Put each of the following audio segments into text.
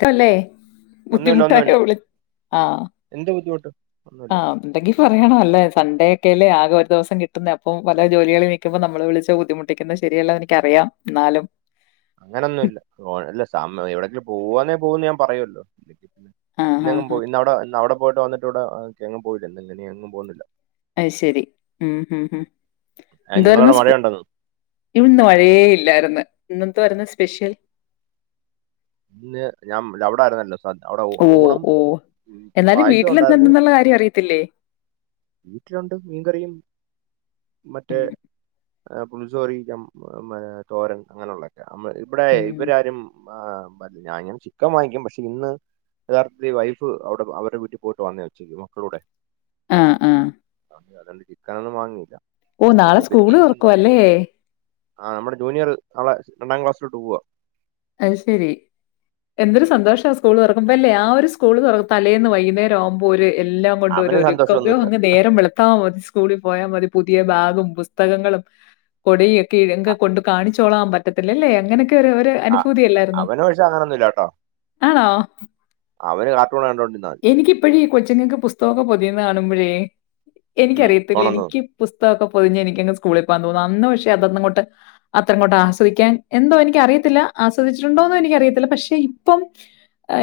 ക്കല്ലേ ഒന്നുമില്ല ഒന്നുമില്ല ബുദ്ധിമുട്ടായോ വിളി ആ എന്ത് ബുദ്ധിമുട്ട് ആ ഒന്നുമില്ല ഉണ്ടെങ്കിൽ പറയണല്ലേ സൺഡേ ക്കെല്ലേ ആകെ ഒരു ദവസം കിട്ടുന്നെ അപ്പം വല്ല ജോലികളിൽ നിക്കുമ്പ നമ്മള് വിളിച്ച് ബുദ്ധിമുട്ടിക്കുന്ന ശെ രിയല്ല എനിക്കറിയാം ന്നാലും അങ്ങനെന്നുല്ല സ്മാൾ അല്ല സമയ എവിടെങ്കിലും പോവാന്നെ പോവുംന്ന് ഞാൻ പറയുല്ലോ ആ ഹാ ഇന്നെങ്ങും ഹാ പോയി ഇന്ന അവിട ഇന്ന അവിട പോയിട്ട് വന്നിട്ട് ഇവിടെഏ എങ്ങും പോയിട്ടില്ല. ഇന്നലെ എന്നും പോവു ന്നില്ല. ഐശരി ഊം ഊം ഹും ഏ, എന്താരുന്നു നിങ്ങളവിടെ സ്പെ മഴയുണ്ടെന്ന് ഇവിന്ന് മഴേ ഇല്ലായിരുന്ന് ഇന്നെന്താരുന്നു സ്പെഷ്യൽ ഇന്ന് ഞാൻ അവിഡാരുന്നല്ലോ സു അവിടെ ഓ ഊണും ഓ എന്നാലും പായസം വീട്ടിൽ ഉണ്ടാര്ന്നു എന്തുണ്ടെന്നുള്ള കാര്യം അറിയത്തില്ലേ വീട്ടിലുണ്ട് മീൻകറിയും മറ്റേ ഉം, ആ [unintelligible] തോരൻ അങ്ങനെയുള്ളൊക്കയാ നമ്മ ബടേ ഉം. ഇവരാരും [unintelligible] [unintelligible] ഞാന് ചിക്കൻ വാങ്ങിക്കും പക്ഷേ ഇന്ന് യഥാർത്ഥത്തിൽ വൈഫ് അവിടെ അവരുടെ വീട്ടിൽ പോയിട്ട് വന്നയാ ഉച്ചയ്ക്ക് മക്കളൂടെ ആ ആ അതൊണ്ട് ചിക്കൻ ഒന്നും വാങ്ങിയില്ല ഓ നാളെ സ്ക്കൂള് തൊറക്കുവാ അല്ലേ ആ നമ്മുടെ ജൂനിയറ് നാളെ രണ്ടാം ക്ലാസ്സിലോട്ട് പോവാ അയ്ശ് ശരി എന്തൊരു സന്തോഷാ സ്കൂൾ തൊറ മുമ്പല്ലേ ആ ഒരു സ്കൂള് തുറ തലേന്ന് വൈകുന്നേരം ആവുമ്പൊര് എല്ലാം കൊണ്ടൊരു അവന് ഒരുക്കം യ്യോ സന്തോഷമൊന്നുമില്ല അങ്ങ് നേരം വെളുത്താൽ മതി സ്കൂളിൽ പോയാ മതി പുതിയ ബാഗും പുസ്തകങ്ങളും കൊടയൊക്കെ എങ്കേ കൊണ്ട് കാണി ചോളാം പറ്റത്തില്ലെല്ലെ അങ്ങനൊക്കെ ഓരോ ആ പൂതിയില്ലായിരുന്നോ അവന് പക്ഷെ അങ്ങനൊന്നുമില്ല കേട്ടോ ആണോ അവന് [unintelligible] [unintelligible] കൊച്ചുങ്ങക്ക് പുസ്തൊക്കെ പൊതിന്നെ കാണുമ്പൊഴേ ഉം, എനിക്കറിയത്തില്ല പോണെന്ന് എനിക്ക് തോന്നുന്നു പുസ് പുസ്തൊക്കെ പൊതിഞ്ഞ് എനിക്കങ്ങ് സ്കൂളിൽ പോവാൻ തോന്നുവാ അന്ന് പക്ഷെ അതന്നങ്ങോട്ട് അത്രങ്ങോട്ട് ആസ്വദിക്കാൻ എന്തോ എനിക്ക് അറിയത്തില്ല ആസ്വദിച്ചിട്ടുണ്ടോ ന്നോ എനിക്ക് അറിയത്തില്ല പക്ഷെ ഇപ്പം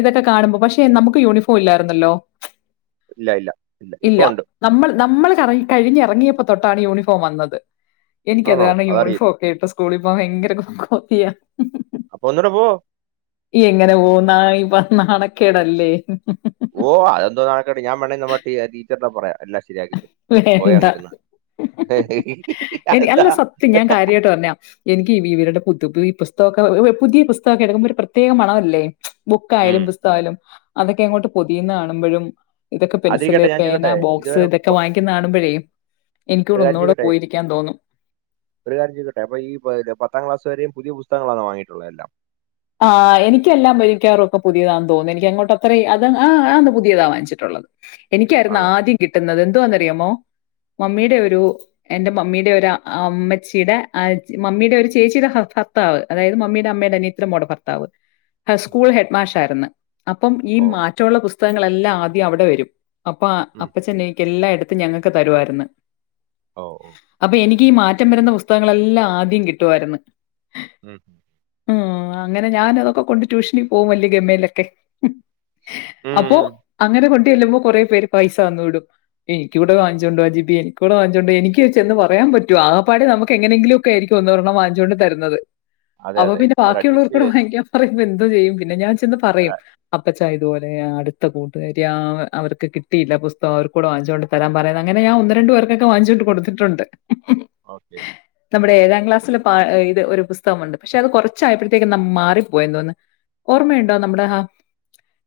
ഇതൊക്കെ കാണുമ്പോ പക്ഷേ നമുക്ക് യൂണിഫോം പോല്ലായിരുന്നല്ലോ ഇല്ല ഇല്ല ഇല്ല ഇപ്പൊ ഉണ്ട് നമ്മള് കറങ്ങി കഴിഞ്ഞെറങ്ങിയപ്പൊ തൊട്ടാണ് യൂണിഫോം വന്നത് എനിക്ക് അത് ആണോ കാരണം അതറിയില്ല യൂണിഫോം ഒക്കെ ഇട്ട് സ്കൂളിൽ ഭയങ്കര കൊതിയാ അപ്പൊ ഒന്നൂടെ പോ യെങ്ങനെ പോന്നാ ഇപ്പ നാണക്കേടല്ലേ ഓ അതെന്തോ നാണക്കേട് ഞാൻ [unintelligible] ടീച്ചറിനോട് പറയാ എല്ലാം ശരിയാക്കിട്ട് ഉണ്ട് പോയ വേണ്ട. ങ്ങ് ഇരുന്ന് എനി ഹിഹിഹിഅതെന്താ ഇവിവരുടെ പുത്പ്പ് ഈ പുസ്തക ഒക്കെ പുതിയ പുസ്തകയൊക്കെ എടുക്കുമ്പോ ഒരു പ്രത്യേക മണമല്ലേ ഉം. ബുക്കായാലും പുസ്തകായാലും അതൊക്കെ അങ്ങോട്ട് പൊതിയ്ന്നെ കാണുമ്പോഴും ഇതൊക്കെ അതിരിക്കട്ടെ പെൻസില് ഞാൻ പേന ചോദിക്കട്ടെ ബോക്സ് ഇതുവരെ ഇത് പ- ന്നാണുമ്പഴേ ഒരു കാര്യം ചോദിക്കട്ടെ ഒരു കാര്യം ചോദിക്കട്ടെ അപ്പൊ ഈ പത്താം ക്ലാസ് വരെയും പുതിയ പുസ് പുസ്തങ്ങളെ വാങ്ങിയിട്ടുള്ളത് എല്ലാം ആ എനിക്കെല്ലാം ഭയ്ക്കാർ ഒക്കെ പുതിയതാ തോന്ന് എനിക്ക് അങ്ങോട്ട് അത്രയും അത് ആ ആ പുതിയതാ വാങ്ങിച്ചിട്ടുള്ളത് എനിക്കായിരുന്നു ആണോ ആദ്യം കിട്ടുന്നത് എന്തുവാന്നറിയാമോ ഉം, മമ്മീടെ ഒരു എന്റെ മമ്മിയുടെ ഒരു അമ്മച്ചിടെ മമ്മിയുടെ ഒരു ചേച്ചിടെ ഭർത്താവ് അതായത് മമ്മിടെ അമ്മേടെ ഉം, അനിയത്തി [unintelligible] ഭർത്താവ് ഉം. സ്കൂൾ ഹെഡ്മാഷ് ആരുന്ന് അപ്പം ഈ ഓ മാറ്റമുള്ള പുസ് പുസ്തകങ്ങളെല്ലാം ആദ്യം അവിടെ വരും അപ്പൊ ഉം, അപ്പച്ചെനിക്ക് എല്ലായിട ഞങ്ങക്ക് തരുവാരുന്ന് ഓ ഈ മാറ്റം വരുന്ന പുസ്തകങ്ങളെല്ലാം ആദ്യം കിട്ടുവാരുന്ന് ഉം, അങ്ങനെ ഞാൻ അതൊക്കെ കൊണ്ട് ട്യൂഷനിൽ പോകും വലിയ ഗമയിലൊക്കെ അപ്പൊ ഉം. അങ്ങനെ കൊ ചെല്ലുമ്പോ കൊറേപേര് പൈസ തന്ന് വിടും എനിക്ക് ഇവിടെ ഉം. [unintelligible] [unintelligible] എനിക്ക് ചെന്ന് പറയാൻ പറ്റോ ആകപാടെ നമുക്ക് എങ്ങനെങ്കിലും ഒക്കെ ആയിരിക്കും ഒന്ന് ഒരെണ്ണം വാങ്ങിച്ചോണ്ട് തരുന്നത് അതെ അതെ അവര് അഡ്ജസ്റ്റ് ചെയ്ത് പ്പറും അയ്ന്റപ്പറും എന്ത് ചെയ്യും പിന്നെ ഞാൻ പിന്നെ പറയും അവര് അപ്പച്ചാ ഇതുപോലെയാ അ കൂട്ടുകരിയാ അവർക്ക് കിട്ടിയില്ല പുസ്തകം അവർക്കൂടെ വാങ്ങിച്ചോണ്ട് തരാൻ പറയുണെ അങ്ങനെ ഞാൻ ഒന്ന് രണ്ട് പേർക്കൊക്കെ വാങ്ങിച്ചോണ്ട് കൊടുത്തിട്ടുണ്ട് ഓക്കെ ക്ലാസില് പാ ഇത് ഒരു പുസ്തകമുണ്ട് പക്ഷെ അത് കുറച്ചായ ത്തേക്ക് മാറിപ്പോയെന്ന് തോന്ന്ന്ന് ഓർമ്മയുണ്ടോ നമ്മുടെ ആ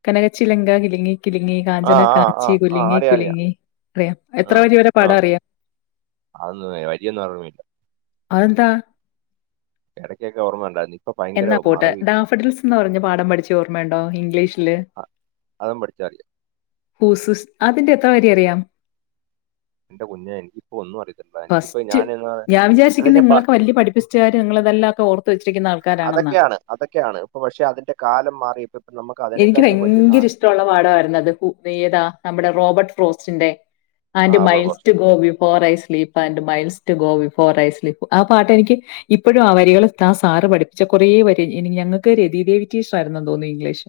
കനകച്ചിലങ്ക കിലിങ്ങി കിലുങ്ങി ആ, കാഞ്ചന ആ, ആ, കാച്ചി ആ. കുലുങ്ങി അറിയാം, അറിയാം. കുലുങ്ങി അറിയാം ആ, എത്ര വരി വരെ ആ. പാടാം അറിയാം അതൊന്നും വരിയൊന്നും ഓർമ്മയില്ല. അതെന്താ എടക്കൊക്കെ ഓർമ്മയുണ്ടാരുന്ന് എന്നാ പോട്ടെ നാഫഡ്‌ൽസ് ന്ന് പറഞ്ഞ പാഠം പഠിച്ചേ ഓർമ്മയുണ്ടോ ഇംഗ്ലീഷില് അ അതും പഠിച്ചാ അറിയാം. ഹൂസസ് അതിന്റെ എത്ര വരി അറിയാം എന്റെ കുഞ്ഞേ എനിക്കിപ്പോ ഒന്നും അറിയത്തില്ല. എനിക്കിപ്പോ ഫസ്റ്റ് ഞാനെന്ന് ഞാൻ അല്ല വിചാരിച്ചേക്കുന്നെ ഞാൻ പ നിങ്ങളൊക്കെ വലിയ പഠിപ്പിസ്റ്റ്കാര് നിങ്ങള് ഇതെല്ലാം ത ഓർത്ത് വെച്ചിരിക്കുന്ന ആൾക്കാരാണെന്നാ അതൊക്കെയാണ് അതൊക്കെയാണ് ഇപ്പൊ പക്ഷെ അതിന്റെ കാലം മാറി ഇപ്പൊ നമുക്ക് എനിക്ക് അതിനെക്കാട്ടും വലിയ ഭയങ്കര സാധനം ഇഷ്ടമുള്ള റോസിന്റെ ആ ആൻഡ് പ്രൊഫഷ miles to go before a sleep and miles go before sleep ആ പാട്ടെനിക്ക് ഇപ്പഴും ആ വരികൾ ത സാറ് പഠി ച്ച കൊറേ വരെ ഇനി ഞങ്ങക്ക് രതിദേവി ടീസ്ച്ചറായിരുന്നെന്ന് തോന്നു ഇംഗ്ലീഷി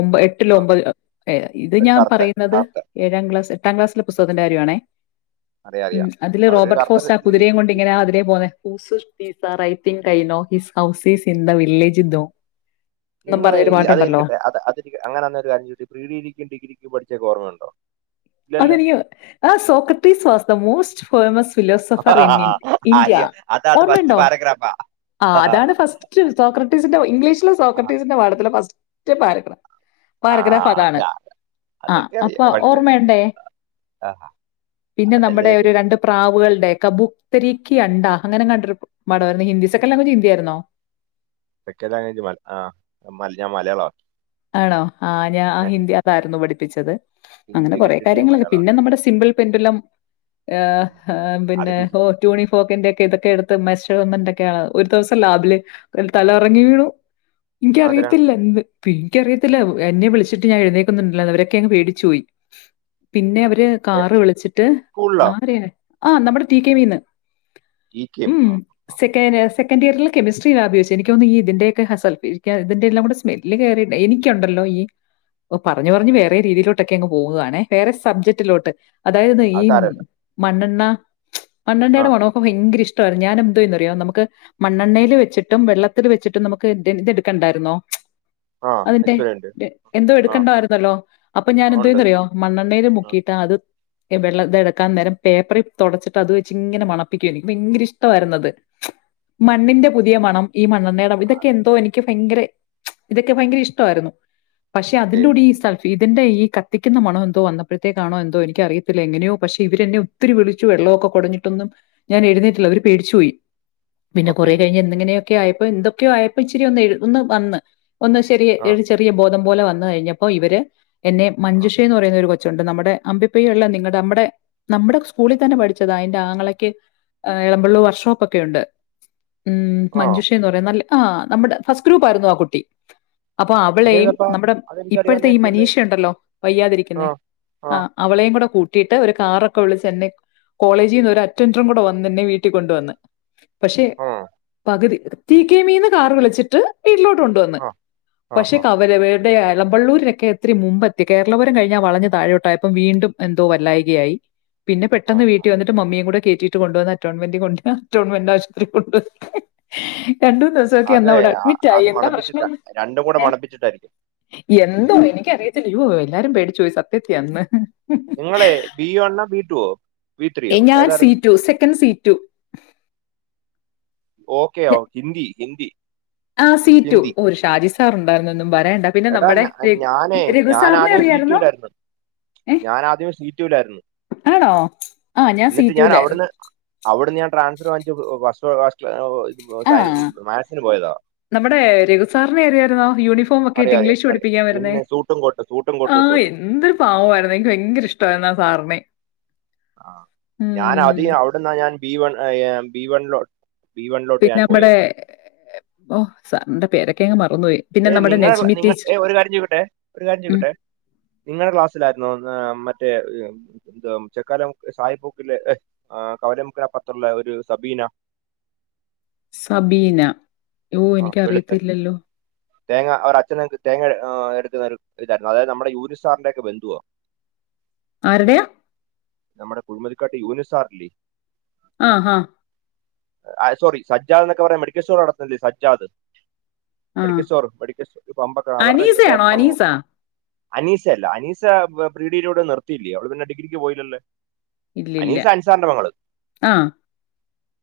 ഒമ്പ എട്ടിലോ ആ ഒമ്പതിലോ ഏ ഇത് ഒരു ഞാൻ കറുത്ത, പറയുന്നത് കറുത്ത. ഏഴാം ക്ലാസ് എട്ടാംക്ലാസിലെപുസ്തകത്തിന്റെ കാര്യാണേ അറിയാം, ഉം അറിയാം. അതില് അവരൊരു റോബർട്ട് കറുത്ത ഫോസ് ആ ലേഡി കുതിരേം കൊണ്ടിങ്ങനെ ടീച്ചറ്. അതിലേ പോന്നെ whose sir I think I know his houses in the വില്ലേജ്തോ നിങ്ങളെ ഇ അത് രിക്കട്ടെ അത് അതരി അങ്ങനെന്നൊരു കാര്യം ചോദി പ്രീഡിരിക്കും ഡിഗ്രിക്കും പഠിച്ചൊക്കേ ഓർമ്മണ്ടോ അതനിക്ക് ആ Socrates was the most famous philosopher in in India അയ്യോ അത് അത് ഫസ്റ്റ് ഓർമ്മയുണ്ടോ പാരഗ്രാഫാ ആ അതാണ് ഫസ്റ്റ് സോക്രട്ടീസിന്റെ ഇംഗ്ലീഷിലെ സോക്രട്ടീസിന്റെ പാഠത്തില ഫസ് സ്റ്റ് പാരഗ്രാ ആ അത് പാരഗ്രാഫതാണ് ആ അതൊക്കെ അപ്പ അറിയാം പക്ഷേ ഓർമ്മയു ണ്ടേ ആ, പിന്നെ അതല്ല നമ്മടെ ഞാൻ ഒരു ചോദിച്ചത്. രണ്ട് പ്രാവുകൾടെ ക ബുക്ത്തരിക്കി അണ്ട അങ്ങനെങ്ങാണ്ടൊരു പ് പാഠാരുന്നു, ഹിന്ദി സെക്കൻഡ് ലാംഗ്വേജ് ഹിന്ദി ആയിരുന്നോ? സെക്കൻഡ് ലാംഗ്വേജ് മ ആ മല് ഞാൻ മലയാളാ. ആണോ ആ ഞാൻ ആ ഹിന്ദി അതായിരുന്നു പഠി പ്പിച്ചത്. അങ്ങനെ ഹിന്ദി കൊറെ കിട്ടിയിട്ട് ഞാൻ കാര്യങ്ങളൊക്കെ പിന്നെ മലയാളമാക്കി നമ്മുടെ സിമ്പിൾ പെന്റല്ലം ഏഹ് ഉം. ഹേ അത് പിന്നെ ഫിസി- ഓറ്റോണിഫ് പോക്കിന്റെക്കെ ഇതൊക്കെ എടുത്ത് മെഷർമെന്റൊക്കെയാ ഒരു ദിവസം ലാബില് ക് തലകറങ്ങി വീണു. മാതിരാ എനിക്കറിയത്തില്ല എന്ത് പി എനിക്കറിയത്തില്ല വ് എന്നെ വിളിച്ചിട്ട് ഞാൻ എഴുന്നേക്കുന്നുല്ല അവരൊക്കെങ്ങ് പേടിച്ചു പോയി, പിന്നെ അവ ര് ഏ, കാറ് വിളിച്ചിട്ട് സ്കൂളിലോ ആരയാ ആ നമ്മുടെ ടി കെ വി ന്ന്. ഈ കെയും ഉം ആ ആ. സെക്കെന സെ കെന്റിയർല് കെമിസ്ട്രി ലാബി വെച്ച് എനിക്കോന്ന് ഈ ഇതിന്റെക്കെ ആ സൾഫ്യുരിക്ക ഇതിന്റെ എല്ലാം കൂടെ സ്മെൽ ല് കേറീട്ട് എനിക്കൊണ്ടല്ലോ ഈ പറഞ്ഞു പറഞ്ഞ് വേറെ രീതിയിലോട്ടൊക്കെ അങ്ങ് പോകുവാണേ വേറെ സബ്ജക്റ്റിലോട്ട്. അതായത് ഈ അത് മ് സാരമില്ല മണ്ണണ് ണാ ആ മണ്ണെണ്ണയുടെ മണക്കെ ഭയങ്കരഷ് [unintelligible] ഞാന് എന്തേന്ന്റിയോ നമ്മക്ക് ആ, മണ്ണെണ്ണയില് വെച്ചിട് ട്ടും വെള്ളത്തിൽ വെച്ചിട്ടും നമുക്ക് ത് ഇതെടുക്കണ്ടായിരുന്നോ? ആ അതിന്റെ എക്സ്പീരിയൻസ് ര് എന്തോ ആ എടുക്കണ്ടായിരുന്നല്ലോ അപ്പം ഞാൻ ഉണ്ട് എന്തോന്നറിയോ മണ്ണെണ്ണേൽ മുക്കിട്ട് അത് വെള്ളം ഇത എടുക്കാൻ നേരം പേപ്പറിൽ തൊടച്ചിട്ട് അത് വെച്ച് ഇങ്ങനെ മണപ്പിക്കും, [unintelligible] ഭയങ്കര ഇഷ്ടാരുന്നു അത്, മണ്ണിന്റെ പുതിയ മണം ഈ മണ്ണണ്ണേടേ ഇതൊക്കെ എന്തോ എനിക്ക് ഫ് ഭയങ്കര ഇതൊക്കെ ഭയങ്കര ഇഷ്ടാരുന്നു. പക്ഷേ ഓക്കെ അതിന്റെ കൂടെ ഈ സൾഫ് ഇതിന്റെ ഈ കത്തിക്കുന്ന മണോ എന്തോ വന്നപ്പോഴത്തേക്കാണോ എന്തോ എനിക്കറിയത്തില്ല എങ്ങനെയോ പക്ഷേ ഇവരെന്നെ ഒത്തിരി വിളിച്ചു വെള്ളൊക്കെ കുടഞ്ഞിട്ടൊന്നും ഞാൻ എഴുന്നേറ്റില്ല അവര് പേടിച്ചു പോയി. പിന്നെ ഓക്കെ കൊറെ കഴിഞ്ഞ് എന്തങ്ങനെയൊ ക്കെയായപ്പോ എന്തൊക്കെയോ ആയപ്പോ ഇച്ചരി ഒന്ന് എഴുതുന്നെ വന്ന്. എന്നാ ശരിയേ ആ ഒരു ചെറിയ [unintelligible] [unintelligible] പോലെ വന്നു കഴിഞ്ഞപ്പോ ഇവര് എന്നെ ആ മഞ്ജൂഷേന്ന് പറയുന്ന ഒരു കൊ കൊച്ചൊണ്ട്. നമ്മുടെ അമ്പിപൊയ്യെയുള്ള നിങ്ങടെ നമ്മടെ നമ്മുടെ സ്കൂളി തന്നെ പഠിച്ചതാ. അതിൻ്റെ ആങ്ങളക്ക് എളമ്പള്ളൂർ വർക്ക്ഷോപ്പ് ഒക്കെ ഒണ്ട്. ഉം ആ മഞ്ജുഷേന്ന് പറയും. നല്ല ആ നമ്മുടെ ഫസ്റ്റ് ഗ്രൂപ്പ് ആയിരുന്നു ആ കുട്ടി. അപ്പൊ അവളെയും, അതേതപ്പാ നമ്മുടെ ഇപ്പഴ്ത്തെ ഈ അതെനിക്കറിയാവുന്നതായിരിക്കുമല്ലേ മനീഷ ഒണ്ടല്ലോ വയ്യാതിരിക്കുന്ന, ആ ആ അവളെയയും കൂടെ കൂട്ട് കിട്ടീട്ട് ഒരു കാറൊക്കെ വിളിച്ച് എന്നേ കോളേജീന്ന് ഒരു അറ്റൻറും കൂടെ വന്ന് എന്നെ വീട്ടിൽ കൊണ്ടു വന്നു. പക്ഷേ ആ പകുതി റ്റി കെ മീന്ന് കാർ വിളിച്ചിട്ട് വീട്ടിലോട്ട് കൊണ്ടുവന്നു ആ ആ പക്ഷെ ആ കവര വേ [unintelligible] എള്ളമ്പള്ളൂരിന്നൊക്കെ ഇത്തിരി മുമ്പെത്തി, കേരളപുരം കഴിഞ്ഞാ വളഞ്ഞ് താഴെോട്ടായപ്പം വീണ്ടും എന്തോ വല്ലായികയായി പിന്നെ ആ പെട്ടെന്ന് വീട്ടി വന്നിട്ട് മമ്മിയേം കൂടെ കേറ്റിട്ട് കൊണ്ടൊന്ന് അറ്റോൺമെറ്റി അറ്റോൺമെന്റ് ആശുപത്രി കൊണ്ടു വന്ന് രണ്ടൂ മൂന്ന് ദിവസം ഒക്കൊ അത് അന്ന് അവിടെ ആ- അഡ്മിറ്റായി അത് എന്താ മണപ്പിച്ചിട്ടാ പ്രശ്നോന്ന് രണ്ടും കൂടെ ഏ മണപ്പിച്ചിട്ടായിരിക്കും എന്തോ എനിക്കറിയത്തില്ല യ്യോ എല്ലാരും പേടിച്ചു പോയി സത്യത്തി അന്ന്. നിങ്ങളെ ബി വണ്ണോ ബി ടൂവോ? ഏ ഞാൻ സീറ്റു സെക്കൻഡ് സീറ്റു. ഓക്കെ ഓ ഹിന്ദി. ഹിന്ദി ആ സീ റ്റു ഹിന്ദി ഓ ഷാജി സാർുണ്ടായിരുന്നൊന്നും പറയണ്ട പിന്നെ എടാ നമ്മടെ ഞാ- രഘു ഞാനേ രഘു ഞാൻ ആദ്യം സി സാറിനെറിയായിരുന്നോ ടുവിലായിരുന്നു എ ഞാൻ ആദ്യം സി ടുവിലായിരുന്നു ആണോ ആ ഞാൻ സീറ്റൂല് [unintelligible] ഒ സയൻ മാക്സിനു പോയത നമ്മടെ രഘുസാറിനെയറിയായിരുന്നോ യൂണിഫോംക്കെട്ട് അറിയാം അറിയാം ഇംഗ്ലീഷ് അറിയാം പഠിപ്പിക്കാൻ വരുന്നേ പിന്നെ സൂട്ടും കോട്ടും സൂട്ടും ആ കോട്ടും ഇട്ട് വരും എന്തൊരു പാവയിരുന്നു എനിക്ക് ഭയങ്കര ഇഷ്ടായിരുനു ആ സാറിനെ ആ ഞാൻ ഉം. ആദ്യം അവിടുന്ന ഞാൻ B one I A B one ലോട്ട് ബി വൺലോട്ട് പിന്നെ ഞാൻ നമ്മുടെ പോയത് ഓ സാറിന്റെ പേരൊക്കെ ങ് മറ ഏ നിങ്ങളെ നിങ്ങൾ ഏ ഒരുകാര്യം ചോയ്ക്കട്ടെ ഒരുകാര്യം ഉം. ചോയ്ക്കട്ടെ നിങ്ങളെ ക്ലാസ്സിലായിരുന്നോ മറ്റേ ഹ് എന്ത ചെക്കാല സായികൂപ്പിലെ ആ കവലമുക്കിലെ അപ്പർത്തുള്ള ഒരു സബീന സബീന ഓ ആ വെളുത്ത എനിക്കറിയത്തില്ലല്ലോ തേങ്ങ അവടച്ഛൻ തേങ്ങ എടുത്തരുന്ന ഒരുതായിരുന്നു അതായത് നമ്മുടെ യൂനുസാറിന്റൊക്കെ ബന്ധുവാ ആരുടെയാ നമ്മടെ കുഴിമതിക്കാട്ട് യൂനുസാറില്ലേ ആ ഹ ആ സോറി സജ്ജാന്നൊക്കെ പറയാ മെഡിക്കൽ സ്റ്റോർ നടത്തിൻല്ലേ സജ് ജാത് ആ മെഡിക്കൽ സ്റ്റോർ മെഡിക്കൽ സ്റ്റോർ പമ്പൊക്കെ അവരുടെ അനീസയാണോ ചേട്ടനമോ അനീസ അനീസയല്ല അനീസ പ്രീ ഡിഗ്രിയോട് നിർത്തിയില്ലേ അവള് പിന്നെ ഡിഗ്രിക്ക് പോയില്ലല്ലേ ഇല്ലില്ല അനീസ അൻസാറിന്റെ പെങ്ങള് ആ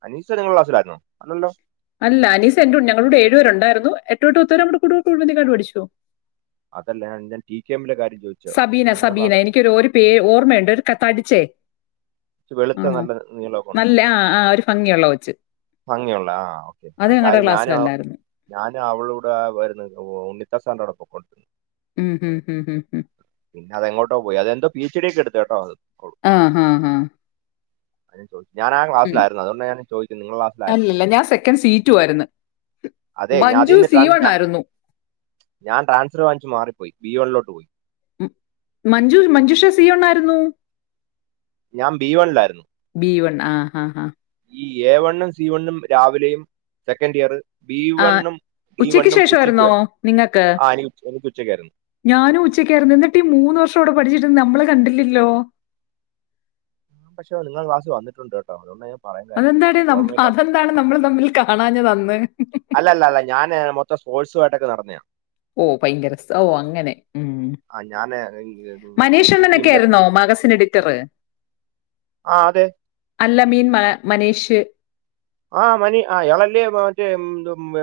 അനീസ നിങ്ങളെ ക്ലാസിലായിരുന്നൊ അല്ലല്ലോ അല്ല അനീസ എൻ്റെകു ഞങ്ങളു ടെ ഏഴ് വരെണ്ടായിരുന്നു എട്ട്തൊട്ട് പത്തുവരെ [unintelligible] പഠിച്ചു അതല്ലഞാൻ ടീക്കെഎംലെ കാരൃ സബീന സബീന എനിക്കൊരു ഒരു പേര് ഓർമ്മയുണ്ട് ഒരു തടി ചെ ച്ച് വെളുത്ത നല്ല നീളക്കൊണ്ട് ആ ആ ഒരു ഭംഗിയുള്ള കൊച്ച് ഭംഗിയുള്ള ആ ഓക്കെ അത് അ ഞങ്ങളുടെ കാര്യം ഞാനും ക്ലാസ്സിലല്ലായിരുന്നു ഞാനും അവളുടെ വരുന്ന ഓ ഉം, ഉം, ഉം, ഉം, ഉം. പിന്നെ അതെങ്ങോട്ടോപോയി അതെന്തോ പീസ് ടിക്കറ്റ് എടുത്തുട്ടോ അത് ആ ഹാ ഹാ അത് ഞാൻ ചോ ഞാഞാ ഉം. ക്ലാസിലായിരുന്നു അതൊണ്ട ഞാന് ചോയ്ക്ക്ന്നു നിങ്ങളെ ക്ലാസ്സിലായിരുന്നോന് അല്ലല്ല ഞാൻ സെക്കൻഡ് സി ടു ആയിരുന്നു അതെ ഞാ മഞ്ജു തീന് സി ട്രാൻസ് വൺ ഞാ ആയിരുന്നു ഞാൻ ട്രാൻസർ വാങ്ങിച്ച് മാറിപ്പോയി ബിയോലൊ പോയി മഞ്ജു മഞ്ജുഷ സീവണ്ണായിരുന്നു ഞാൻ ബി വൺലായിരുന്നു വൺ ആ ഹാ ഹാ ഈ എ വണ്ണും സി വണ്ണും രാവിലെയും സെക്കൻഡ് ഇയർ ബി ആ വണ്ണും ഡി ഉച്ചയ്ക്ക് വണ്ണും ഉച്ചയ്ക്ക് ശേഷമായിരുന്നോ വരുന്നു നിങ്ങൾക്ക് ആ എനിക്ക് ഉച്ച- എനിക്ക് ഉച്ചയ്ക്കായിരുന്നു ഞാനും ഉച്ചക്കായിരുന്നു എന്നിട്ട് ഈ മൂന്ന് വർഷം കൂടെ പഠിച്ചിട്ട നമ്മള കണ്ടില്ലല്ലോ ആ പക്ഷേ നിങ്ങളെ ക്ലാസ്സിൽ വന്നിട്ടുണ്ട് കേട്ടോ അതുകൊണ്ട് ഞാൻ പറയാൻ കാര്യം അതെന്താണ് ഓർമ്മയില്ല അതെന്താണ് നമ്മൾ തമ്മിൽ കാണാഞ്ഞതന്ന് ട്ടൊക്കെ നടന്നതാ ഓ ഭയങ്കര സൊ അങ്ങനെ ഉ ആ ഞാൻ മനീഷ് ഡിസ്ട്രിക്ട് അണ്ണനൊക്കെ ടീമിലൊക്കെ ആയിരുന്നോ മാഗസിൻ എഡിറ്ററ് ആ അതെ അല്ലമീൻ മ മനീഷ് ആഹ് മനി ആ എളല്ലേ മറ്റേ M M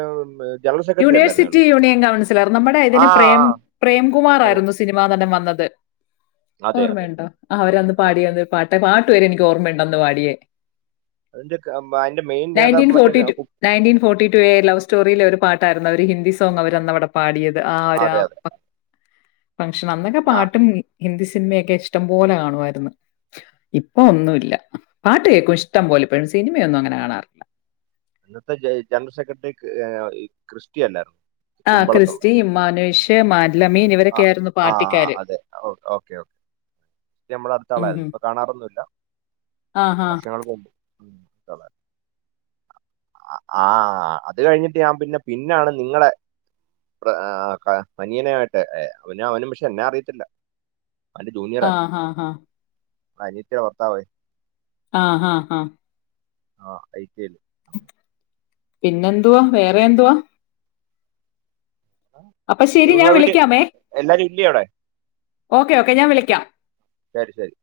university union councillor നമ്മുടെ ആ ഇതിന് പ്രേം ആ പ്രേംകുമാർ അതെ ആയിരുന്നു സിനിമാ നടൻ വന്നത് ത് അതെ അതെ ഓർമ്മയുണ്ടോ അവരന്ന് ആ പാടിയന്തോ പാട്ട് റ്റേ പാട്ട് വരെ എനിക്ക് ഓർമ്മയുണ്ടന്ന് പാടിയേ അതിന്റെ ക- മ- അതിന്റെ മെയിൻ നേതാവ് നയറ്റീൻ മറ്റേ ഫോർട്ടി ക- ട്ടു കു- നയറ്റിൻ ഫോർട്ടി ടു ലവ് സ്റ്റോറിൽ ഒരു പാ [unintelligible] ഒരു ഹിന്ദി സോങ് അവര് അന്ന് അവിടെ പാടിയത് ആ അതെ അതെ രാപ്പ ഫങ്ഷൻ അന്നക്കെ ഞാൻ പാട്ടും ഹിന്ദി സിനിമയൊക്കെ ഇഷ്ടം പോലെ കാണുമായിരുന്നു ഇപ്പൊ ഒന്നുമില്ല പാട്ട് കേൾക്കും ഇഷ്ടം പോലെ ഇപ്പോഴും സിനിമയൊന്നും അങ്ങനെ കാണാറില്ല അന്നത്തെ ജ ജനറൽ സെക്രട്ടറി ക്രിസ്റ്റി അല്ലായിരുന്നോ ആ കുമ്പളത്തുള്ള ക്രിസ്റ്റി മാനുഷ് മാലമീൻ ആ ഇവരൊക്കെ ആയിരുന്നു ആ പാർട്ടിക്കാര് അതെ ഓക്കെ ഓക്കെ ക്രിസ്റ്റി നമ്മള ഉം അടുത്താളായിരുന്നു ഹും ഇപ്പൊ കാണാറൊന്നുമില്ല ആഹ് വർഷങ്ങൾക്ക് മുമ്പ [inaudible] ആ അത് കഴിഞ്ഞിട്ട് ഞാൻ പിന്നെ പിന്നാണ് നിങ്ങളെ മനിയനൊയിട്ട് അവന അവനും പക്ഷെ എന്നെ അറിയത്തില്ല ആ ആ ആ [unintelligible] ഓർത്താമതി ആ ആ ആ ആ ഐ ടി ഐ ല് പിന്നെന്തുവാ വേറെ എന്തുവാ അപ്പൊ ശെരി ഞാൻ വിളിക്കാമേ ഇല്ലിയോ അവിടെ ഓക്കേ ഓക്കെ ഞാൻ വിളിക്കാം ശരി ശരി